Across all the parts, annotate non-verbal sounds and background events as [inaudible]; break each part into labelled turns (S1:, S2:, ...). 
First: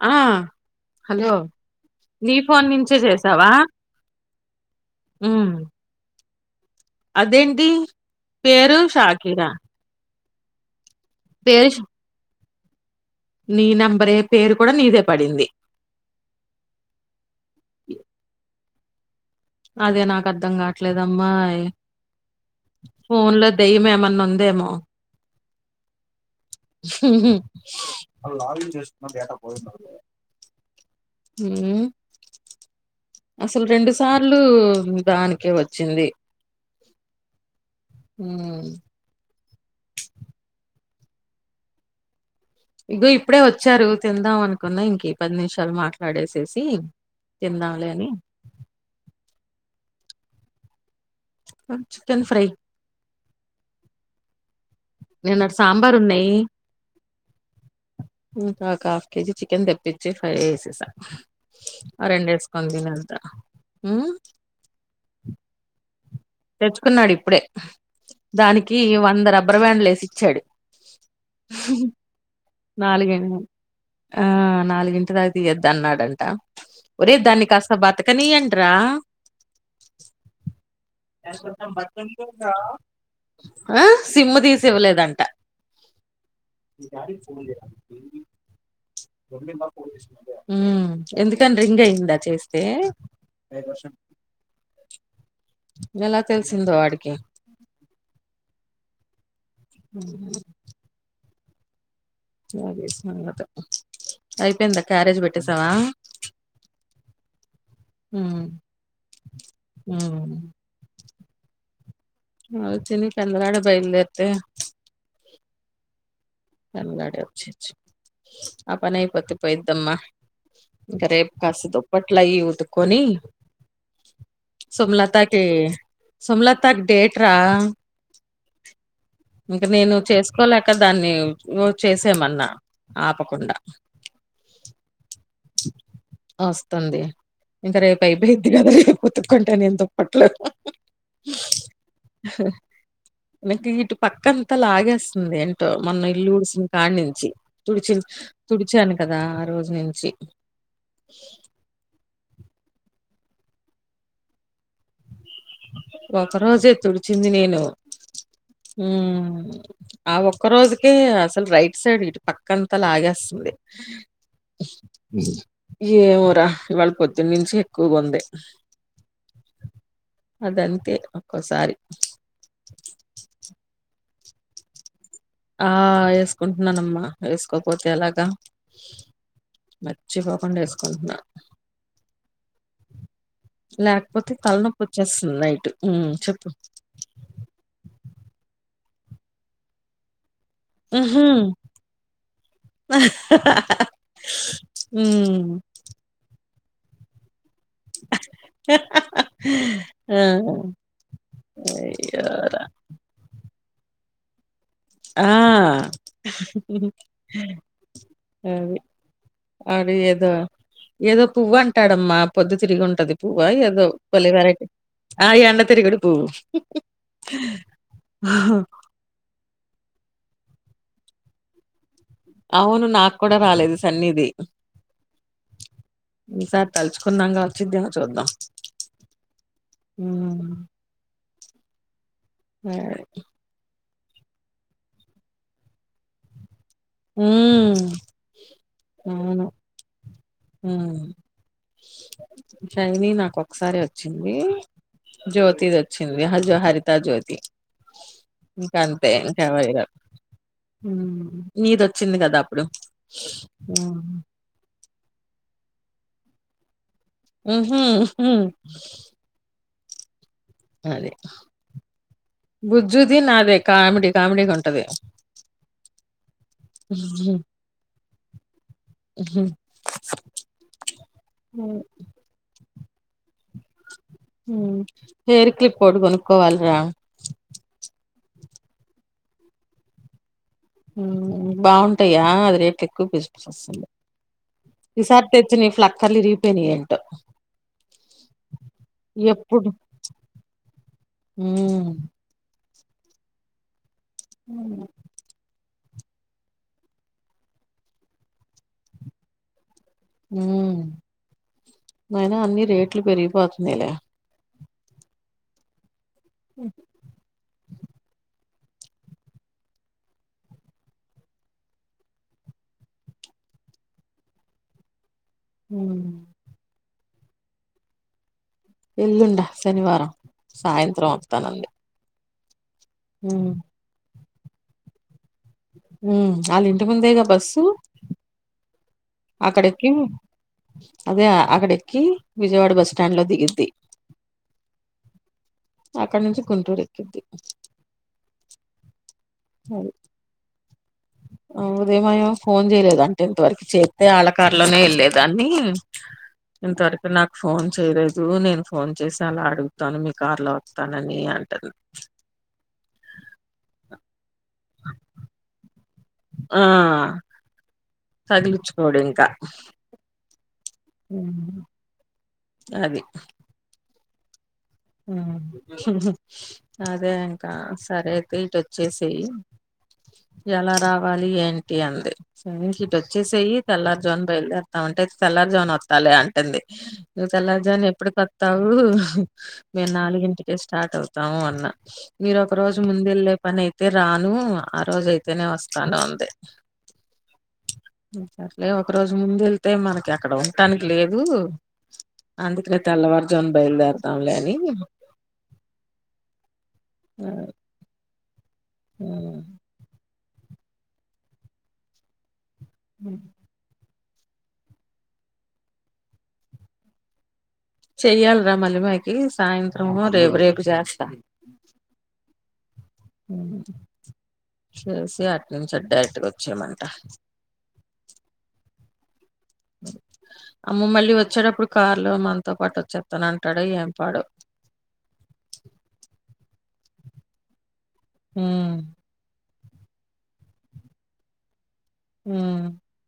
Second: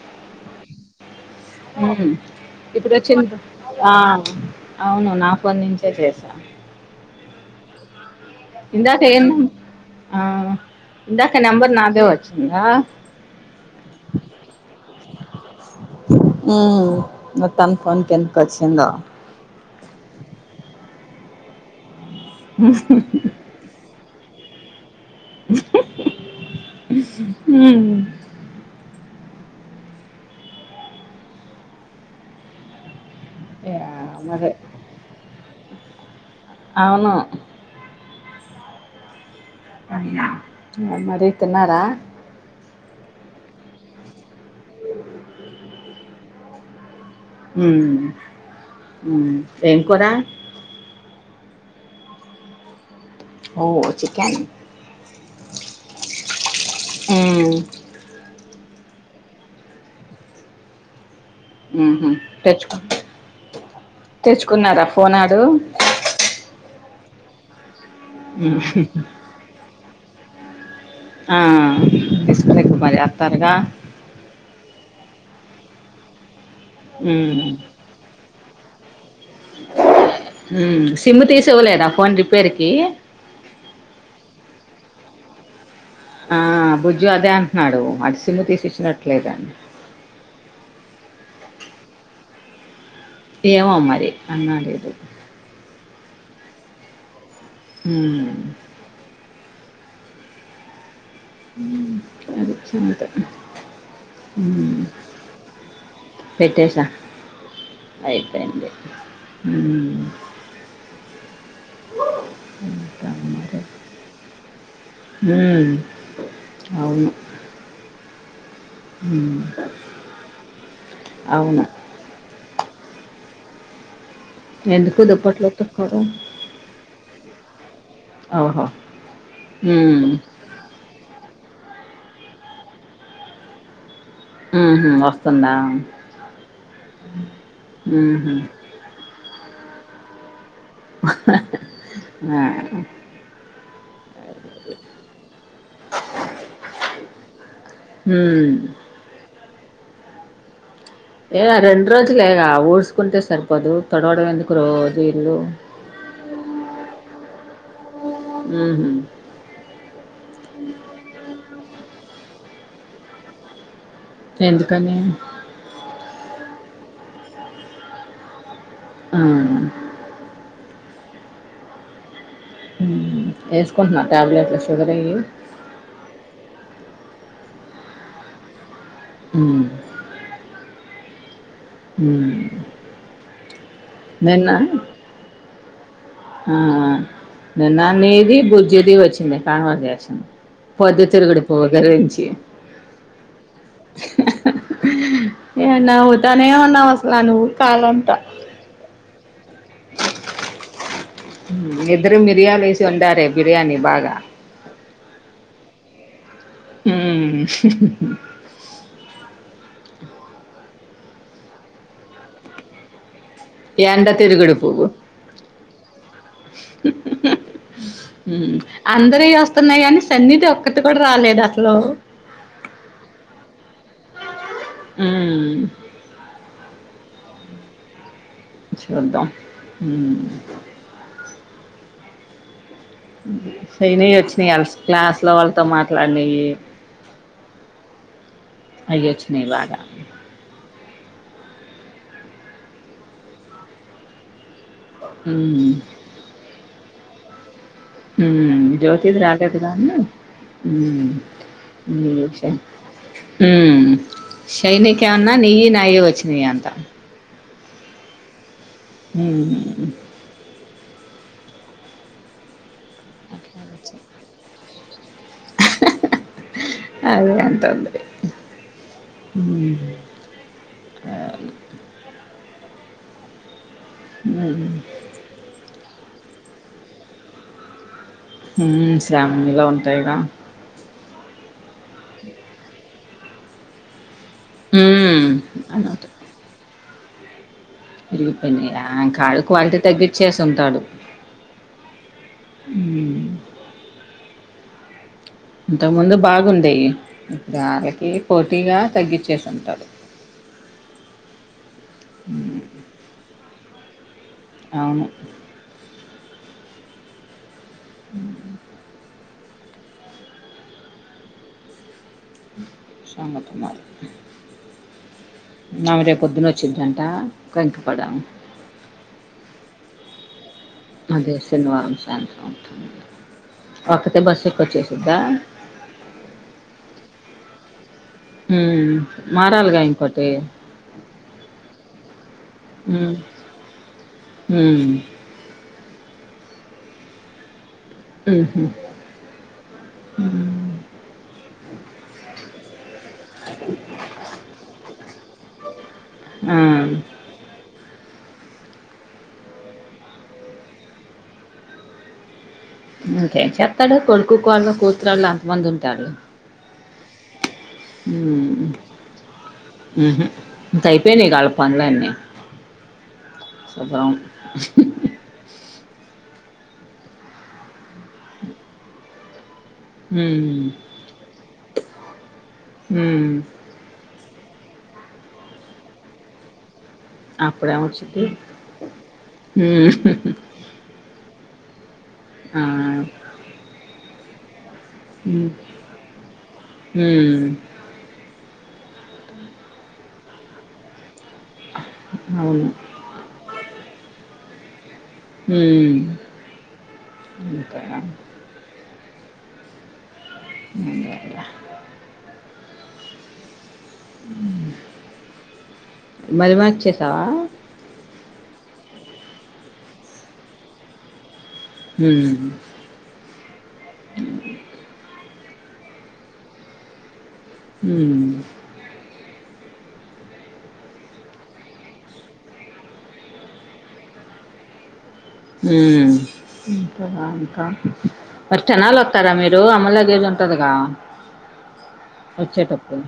S1: ఆ హలో
S2: ఉ
S1: నీ ఫోన్ నుంచే
S2: ఇప్పుడోచ్చిందిగా
S1: చేసావా
S2: ఆ అవును
S1: ఉమ్
S2: నాఫోన్ నుంచే చేసినా
S1: అదేంటి పేరు
S2: ఇందాక ఏమన్నవ్
S1: షాకిరా
S2: ఆ ఇందాక
S1: పేరు
S2: నెంబర్
S1: ష్
S2: నాదే వచ్చింది గా
S1: నీ నెంబరే పేరు కూడా నీదే పడింది
S2: ఉహు మొత్తన్కి ఫోన్ కెందుకలసిందో
S1: అదే నాకర్థం కావట్లేదమ్మాయి ఫోన్ లో దెయ్యం ఏమన్నుందేమో
S2: ఉహ్హ్ హ్ హ్
S1: ఉహ్హ్ హుహు వాల్ లాగిన్ చేసి ఉంటే డేటా పోయుండదులే ఉ అసలు
S2: యా
S1: రెండు సార్లు
S2: మరి
S1: దానికే వచ్చింది
S2: అవును
S1: ఉ
S2: ఉ మరీ తిన్నారా
S1: ఇగో ఇప్పుడే వచ్చారు తిందాం అనుకున్న ఇంకి పది నిమిషాలు మాట్లాడేసేసి
S2: ఉ
S1: తిందాంలే అని
S2: ఉ ఏం కూరా
S1: అన్ చికెన్ ఫ్రై
S2: ఓ చికెన్
S1: నిన్నటి సాంబార్ ఉన్నాయి
S2: ఉ
S1: ఇంకా ఒక హాఫ్ కేజీ చికెన్ తెప్పిచ్చి ఫ్రై చేేసేసా
S2: ఉహు
S1: ఆ రెండెస్కోని తినెల్తాను ఉ
S2: కున్నారా ఫోన్ వాడు
S1: తెచ్చుకున్నాడు ఇప్పుడే
S2: ఉమ్.
S1: దానికి వంద రబ్బర్బండ్లు వేసి ఇచ్చాడు
S2: ఆ ఇస్కు మరి
S1: నాలుగి
S2: అత్తరగా
S1: ఆ నాలుగింటి ఇందాక తియ్యద్దు అన్నాడంట ఒరే
S2: హ్మ్
S1: దాన్ని కాస్త బత్ర కనీయండ్రా
S2: ఉ సిమ్ తీసివ్వలేదా ఫోన్ రిపేర్ కి
S1: ఆ సిమ్ము తీసి ఇవ్వలేదంట
S2: ఆ బుజ్జు అదే అంటున్నాడు ఆడు సిమ్మ తీసి ఇచ్చినట్లే లేడని
S1: ఉ ఎందుకని రింగ్ అయిందా చేస్తే
S2: ఏమో మరి అన్నాడో లేదు
S1: ఇలా తెలిసిందో వాడికి
S2: ఉమ్
S1: ఉ
S2: హ
S1: అది సంగతి
S2: హ్మ్
S1: అయిపోయింద క్యారేజ్ పెట్టేసావా
S2: పెట్టేసా
S1: ఉమ్
S2: అయిపోయింది ఉ
S1: అ తిని
S2: ఇంకా
S1: పెందలాడే బయలుదేరితే
S2: ఉమ్
S1: పెందలాడ వచ్చేయొచ్చు ఆ పని అయిపోతే
S2: హ్మ్
S1: పోయిద్దమ్మా ఇంకా రేపు
S2: అవును
S1: కాస్త దుప్పట్లు అయి ఉతుక్కొని
S2: ఎందుకు
S1: సోమలత కి
S2: దుప్పట్లు ఉతుక్కోవడం
S1: సోమలత డేట్ రా
S2: ఓహో
S1: ఇంకా నేను
S2: హ్మ్
S1: చేసుకోలేక దాన్ని నువ్వు చేసేమన్నా ఆపకుండా
S2: ఉహు ఇంగా
S1: వస్తుంది ఇంకా రేపు
S2: ఊహూ
S1: అయిపోయిద్ది కదా రేపు ఉతుకుంటా నిను దుప్పట్లు హ
S2: ఆ
S1: హ ఆహ నాకి దు పక్క అంతా లాగేస్తుంది ఏంటో మన ఇల్లు ఉడిసినకాడనించి తుడిచ
S2: హ్మ్
S1: తుడిచాను కదా ఆ రోజు నించి
S2: ఏ ఆ రెండు రోజులే గా ఊడ్చకుంటే సరిపోదు తుడవడం ఎందుకు రోజు ఇల్లు
S1: ఒక రోజే తుడిచింది నేను
S2: ఉహు
S1: ఉను ఆ ఒక్క రోజుకే అసలు రైట్ సైడ్ ఇటు పక్కంతా లాగేస్తాది
S2: ఎందుకని
S1: ఏమోరా ఇవాళ పొద్దున్న నుంచి ఎక్కువగా ఉంది
S2: అవునా
S1: అదంతే ఒక్కోసారి
S2: మ్మ్ వేసుకుంటున్నా ట్యాబ్లెట్లు షుగర్ అయ్యి
S1: ఆ వేసుకుంటున్నానమ్మా వేసుకోకపోతే యేలగా
S2: అవును
S1: మర్చిపోకుండా యేసుకుంటున్నా
S2: ఉమ్.
S1: లేకపోతే
S2: నిన్న
S1: తలనొప్పి వచ్చేస్తుంది నైటు మ్మ్
S2: ఆ నిన్న నీది బుజ్జిది వచ్చింది కాన్వాజేషన్ పోద్దు తిరుగుడు పువ్వు గురించి
S1: ఆహ్ హ హ ఉన్
S2: ఏ నవ్వుతానే ఉన్నావు అసలు నువ్వు కాల్ అంతా
S1: ఆ
S2: ఇద్దరు
S1: అయ్యోరా!
S2: మిర్యాలు యేసి వండారే బిర్యానీ బాగా
S1: ఆ
S2: ఉమ్.
S1: అది అది ఏదో ఏదో పువ్వు అంటాడమ్మా పొద్దు తిరిగి ఉంటది పువ్వ ఏదో
S2: ఎండ తిరుగుడు
S1: [unintelligible] ఆ ఎండ తిరిగుడు పువ్వు
S2: ఉను అందరివి వస్తున్నాయి గానీ సన్ని ది ఒక్కటి కూడా రాలేదు అసలు
S1: అవును నాక్కూడా రాలేదు సన్ని ది
S2: హ్మ్.
S1: ఈసారి తలుచుకున్నాం గా వచ్చిద్దేమో చూద్దాం
S2: చూద్దాం మ్మ్
S1: అదే
S2: శైని వి వచ్చినాయ వాళ్ళ క్లాస్ లో వాళ్ళతో మాట్లాడినివి
S1: హ్మ్.
S2: అయ్యి వచ్చినాయి బాగా
S1: మ్మ్ శైని నాకు ఒక్కసారే వచ్చింది జ్యోతి
S2: హ్మ్.
S1: ది వచ్చింది హయ్యో హరిత జ్యోతి
S2: మ్మ్
S1: ఇంక అంతే
S2: జ్యోతిది రాలేదు
S1: ఇంకెవరివి
S2: గాని
S1: రావు.
S2: మ్మ్
S1: హ్మ్.
S2: మ్మ్
S1: నీదొచ్చింది కదా
S2: యోక్షది
S1: అప్పుడు. హ్మ్.
S2: శైనికి ఏమన్నా నియ్యి నాయే వచ్చినాయి అంట
S1: ఉహు ఉహు
S2: అవును
S1: అదే బుజ్జిది నాదే కామెడీ కామెడీ గా ఉంటది
S2: అదే అంటాంది అవును హ్మ్.
S1: అవును హెయిర్ క్లిప్ ఒకటి కొనుక్కోవాలరా
S2: ఉమ్ శ్రావణిలో ఉంటాయిగా
S1: ఉమ్ బాగుంటాయా అది రేట్లు ఎక్కువ పిసిపిస్తు
S2: హ్మ్.
S1: ఈసారీ దీని
S2: అనంట.
S1: ప్లాక్కార్లు విరిగి పోయినయ్ ఏంటో
S2: ఇరిగి పోయిన్య ఆడు
S1: ఎప్పుడు
S2: క్వాలిటీ తగ్గచ్చేసి ఉంటాడు
S1: ఉమ్
S2: హూమ్
S1: ఉమ్
S2: ఇంతకుముందు బాగుండేవి ఇప్పుడు ఆళ్లకి పోటీగా తగ్గించేసింటాడు
S1: ఉమ్ అయినా అన్ని రేట్లు పెరిగిపోతున్నాలే
S2: అవును
S1: హూం
S2: ఉమ్ ఉమ్
S1: ఉమ్
S2: నాయి రేపు పొద్దున చిటంట్ట కంకిపాడ
S1: ఎల్లుండా శనివారం సాయంత్రం వత్తనంది
S2: ఆ సాయంత్రం వస్తానందా
S1: ఉమ్
S2: ఒక్కతే బస్ ఎక్కి వచ్చేసిద్దా
S1: ఉమ్ వాళ్ళ ఇంటి ముందేగా బస్సు
S2: ఉమ్
S1: అక్కడెక్కి అదే అక్కడెక్కి విజయవాడ బస్
S2: హ్మ్
S1: స్టాండ్ లో దిగిద్ది
S2: హ్మ్
S1: అక్కడ నుంచి గుంటూరు ఎక్కిద్ది
S2: ఉహు హోమ్
S1: ఉదయం ఆమ ఫోన్ చేయలేదు అంట ఇంతవరకు చేతే ఆళ్లకారులోనే వెళ్లేదాన్ని
S2: ఆ
S1: ఇంత వరకు నాక్ ఫోన్ చేయలేదు నేను ఫోన్ చేసైనా అడుగుతాను మీ కార్ లో వస్తానని అంటారు
S2: ఇంకేం చెత్తాడు కొడుకు కోడళ్ళు కూతురు ఆళ్ళు అంతమంది ఉంటారు
S1: ఆ
S2: ఉమ్
S1: తగిలించుకోడు ఇంకా
S2: హూమ్ ఇంకా అయిపోయినై గా వాళ్ళ పనులన్నీ
S1: అది
S2: శుభం
S1: ఉమ్ హూమ్ అదే ఇంకా సరే అయితే ఇటు వచ్చేసేయ్
S2: హ్మ్.
S1: ఎలా రావాలి ఏంటి అంది సరే ఇంక ఇటు
S2: హ్మ్.
S1: వచ్చేసేయి తెల్లారు జామున బయల్దేరాతాము అంటే తెల్లారు జామున వత్తలే అంటంది నువ్వు తెల్లారు జామున ఎప్పుడికి
S2: అప్పుడేమొచ్చిద్ది?
S1: వస్తావు
S2: హ్మ్.
S1: రేపు స్టార్ట్ అవుతాము అన్న మీరు ఒక
S2: ఆ!
S1: రోజు ముందు వెళ్ళే పని అయితే రాను ఆ రోజయితేనే
S2: హ్మ్.
S1: వస్తాను అంది
S2: హ్మ్.
S1: సర్లే ఒక రోజు ముందు వెళ్తే మనకి అక్కడ ఉంటానికి లేదు
S2: అవును.
S1: అందుకేనే తెల్లవారు జాము బయలుదేరదాంలే అని
S2: హమ్
S1: ఆ
S2: ముందు వెళ్తా
S1: హమ్
S2: మళ్ళీ మార్చేసావా
S1: చెయ్యాల్రా మల్లిమాయకి సాయంత్రమో రేపు రేపు చేస్తా
S2: మ్
S1: మ్ హు చేసి అటు నుంచి అటే డైరెట్గా వచ్చేమంట
S2: హ్మ్
S1: అమ్మ మళ్ళీ వచ్చేటప్పుడు కార్లో మనతో పాటు వచ్చేతాన అంటాడో ఏం పాడో
S2: హ్మ్ మరి
S1: ఉమ్
S2: టెనలో టరా మీరు అమ్మ లాగేజ్ ఉంటదిగా
S1: హ్మ్
S2: వచ్చేటప్పుడు.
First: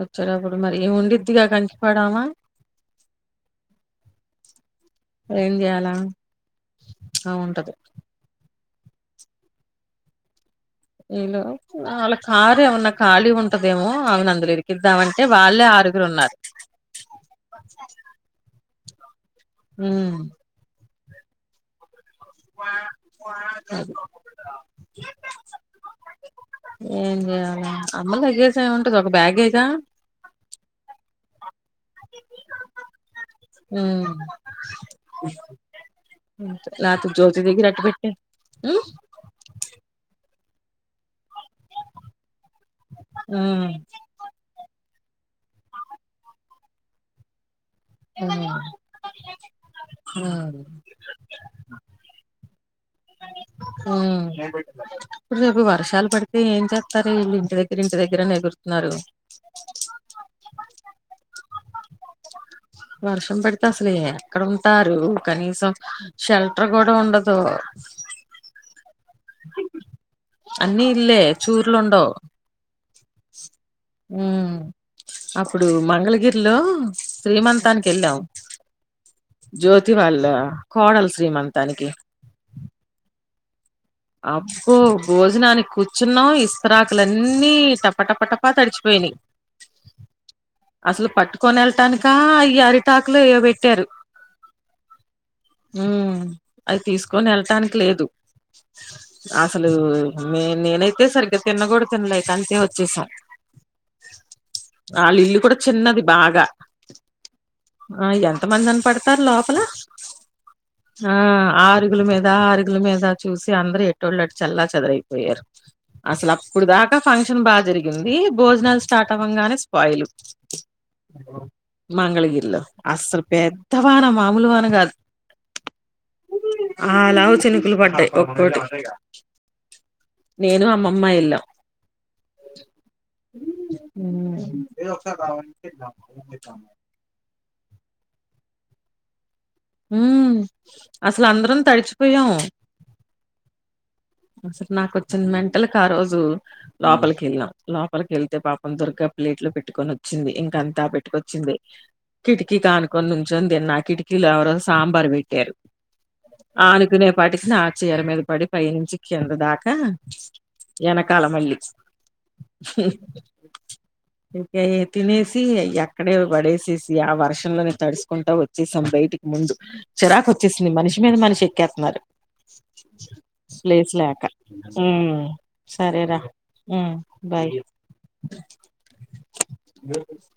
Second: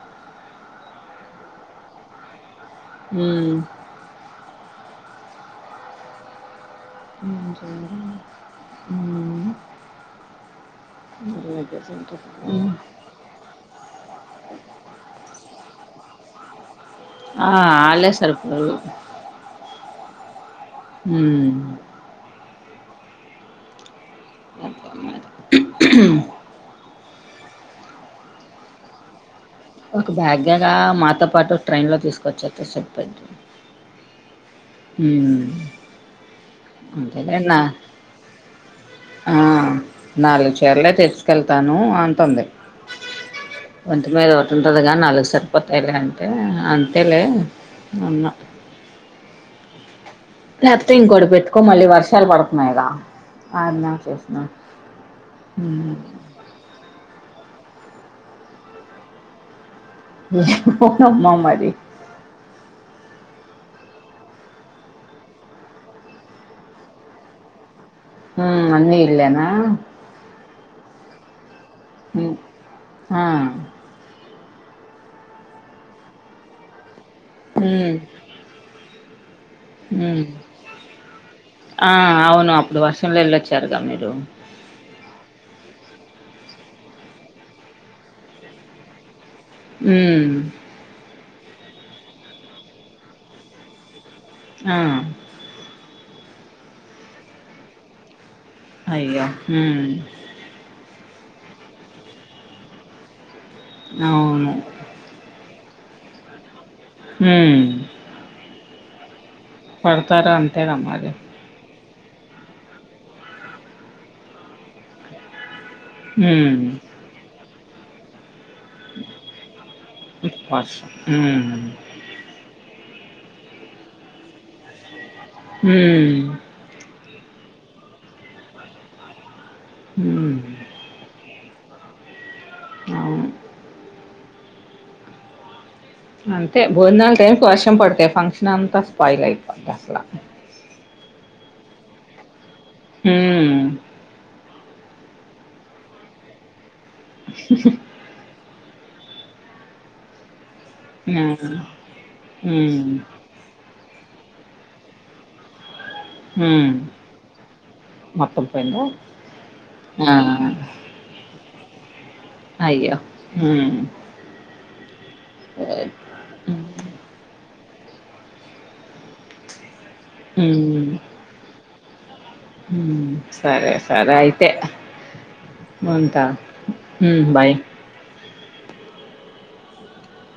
S1: వచ్చేటప్పుడు మరి ఈమె ఉండిద్దిగా కంకిపడామా
S2: హ్మ్
S1: ఏం చేయాల
S2: ఎం చెయ్యాలి నా బొంద
S1: ఎలో అళ్ళ కారు ఏమన్నా ఖాళీ ఉంటదేమో ఆమెని అందులో ఇరిక్కిద్దామంటే వాళ్ళే ఆరుగురు ఉన్నారు
S2: ఆ ఆళ్ళే సరిపోరు
S1: హ్మ్
S2: హ్మ్
S1: [inaudible]
S2: [inaudible]
S1: ఏం చేయాల అమ్మ లాగేజ్ ఏమి ఉంటది ఒక బ్యాగేగా
S2: ఒక బ్యాగ్గేగా మాతో పాటు ట్రైన్లో తీసుకొచ్చేస్తే సరిపోద్ది
S1: హ్మ్
S2: హ్మ్
S1: లేతే జ్యోతి
S2: అంతేలేండి నా
S1: దగ్గర అట్టిపెట్టె హ్మ్
S2: ఆ నాలుగు చీరలే తీస్కెళ్తాను అంటంది
S1: హ్మ్
S2: ఒంటి మీద ఒకటి ఉంటదిగా నాలుగు సరిపోతాయిలే అంటే అంతేలే అన్నా
S1: ఆ నాగు
S2: లేకపోతే ఇంకోటి పెట్టుకో మళ్ళీ వర్షాలు పడుతున్నాయిగా అన్నా
S1: హ్మ్
S2: చేసిన
S1: రేపు వర్షాలు పడి ఏం చెస్తారు ఇళ్ళు ఇంటి దగ్గరే ఇంటి దగ్గరే అని ఎగుర్తున్నారు
S2: ఎమో నమ్మ మరి
S1: వర్షం పడితే అసలు ఎక్కడ ఉంటారు కనీసం షెల్టర్ కూడా ఉండదు
S2: హ్మ్ ఇళ్ళేన
S1: అన్ని ఇల్లె చూర్లు ఉండవ్
S2: హ్మ్ ఆ
S1: మ్ అప్పుడు మంగళగిరిలో శ్రీమంతానికి
S2: హ్మ్
S1: ఎళ్ళం
S2: హ్మ్
S1: కోడలు శ్రీమంతానికి
S2: ఆ అవును అప్పుడు వర్షంలో వెళ్ళొచ్చారుగా మీరు
S1: అబ్బో భోజనానికి కూర్చున్నాం ఇస్తరాకులన్నీ టప టప టప తడిచిపోయినీ
S2: ఉమ్
S1: అసలు పట్టుకొని వెళ్టానిక ఈ అరిటాకు లో ఏయో పెట్టారు
S2: ఆ
S1: ఉమ్ అది తీసుకొని వెళ్ళటానికి లేదు
S2: అయ్యో
S1: అసలు
S2: ఉమ్
S1: మె నెనైతే సరిగ్గా తిన్న కూడా తిన్లే ఇక అంతే వచ్చేసం
S2: అవును
S1: వాళ్ళ ఇల్లు కూడా చిన్నది బాగా
S2: ఉమ్
S1: ఆ ఎంతమంది అని పడతారు లోపల
S2: పడతారు అంతేగా మరి
S1: ఆ ఆరుగుల మీద దా అరుగుల మీద చూసి అందరు ఎటోల్లు అటు చల్లా చదరైపోయారు అసలు
S2: ఉమ్
S1: అప్పుడు దా క ఫంక్షన్ బాగా జరిగింది భోజనాలు స్టార్ట్ అవ్వంగానే స్పాయిల్
S2: వర్షం ఉమ్
S1: మంగళగిరిలో అసలు పెద్దవాన మామూలు వాన కాదు
S2: మ్మ్
S1: ఆ లావు చినుకులు పడ్డాయి ఒక్కోటి
S2: ఉమ్
S1: నేను అమ్మమ్మ ఎల్లామ్
S2: అవును
S1: మ్మ్ మ్మ్
S2: అంతే భోజనాలు టైమ్ కి వర్షం పడతాయి ఫంక్షన్ అంతా స్పాయిల్ అయిపోద్ది అసల
S1: మ్మ్ అసలు అందరం తడిచిపోయాము
S2: మ్మ్
S1: అసలు నాకు వచ్చిన మెంటల్ కి ఆ రోజు లోపలికి వెళ్ళాం లో లోపలకి వెళ్తే పాపం దుర్గ ప్లేట్ లో పెట్టుకుని వచ్చింది ఇంకా ద
S2: ఉమ్
S1: పెట్టుకొచ్చింది కిటికీకి
S2: ఉమ్
S1: ఆనుకొని నుంచోని తిన్న కిటికీలో ఎవరో సాంబార్ పెట్టారు
S2: ఉమ్
S1: ఆనుకునేపాటికి ఆ చీర మీద
S2: మొత్తం
S1: పడి పై
S2: పోయిందా
S1: నుంచి ఇంత దాకా
S2: ఆ
S1: ఎనకాల మళ్ళి
S2: అయ్యో ఉమ్
S1: ఇంక ఇయి తినేసి ఎక్కడేవి పడేసేసి ఈ ఆ వర్షంలోనే తడుసుకుంటా వచ్చేసాం బయటికి ముందు చిరాకు వచ్చేసింది మనిషి మీద మనిషి ఎక్కెత్తున్నారు
S2: మ్మ్
S1: ప్లేస్ లేక మ్మ్ సరే రా
S2: ఉంటా.
S1: మ్మ్
S2: హ్మ్. బై.
S1: బాయ్ బ [unintelligible]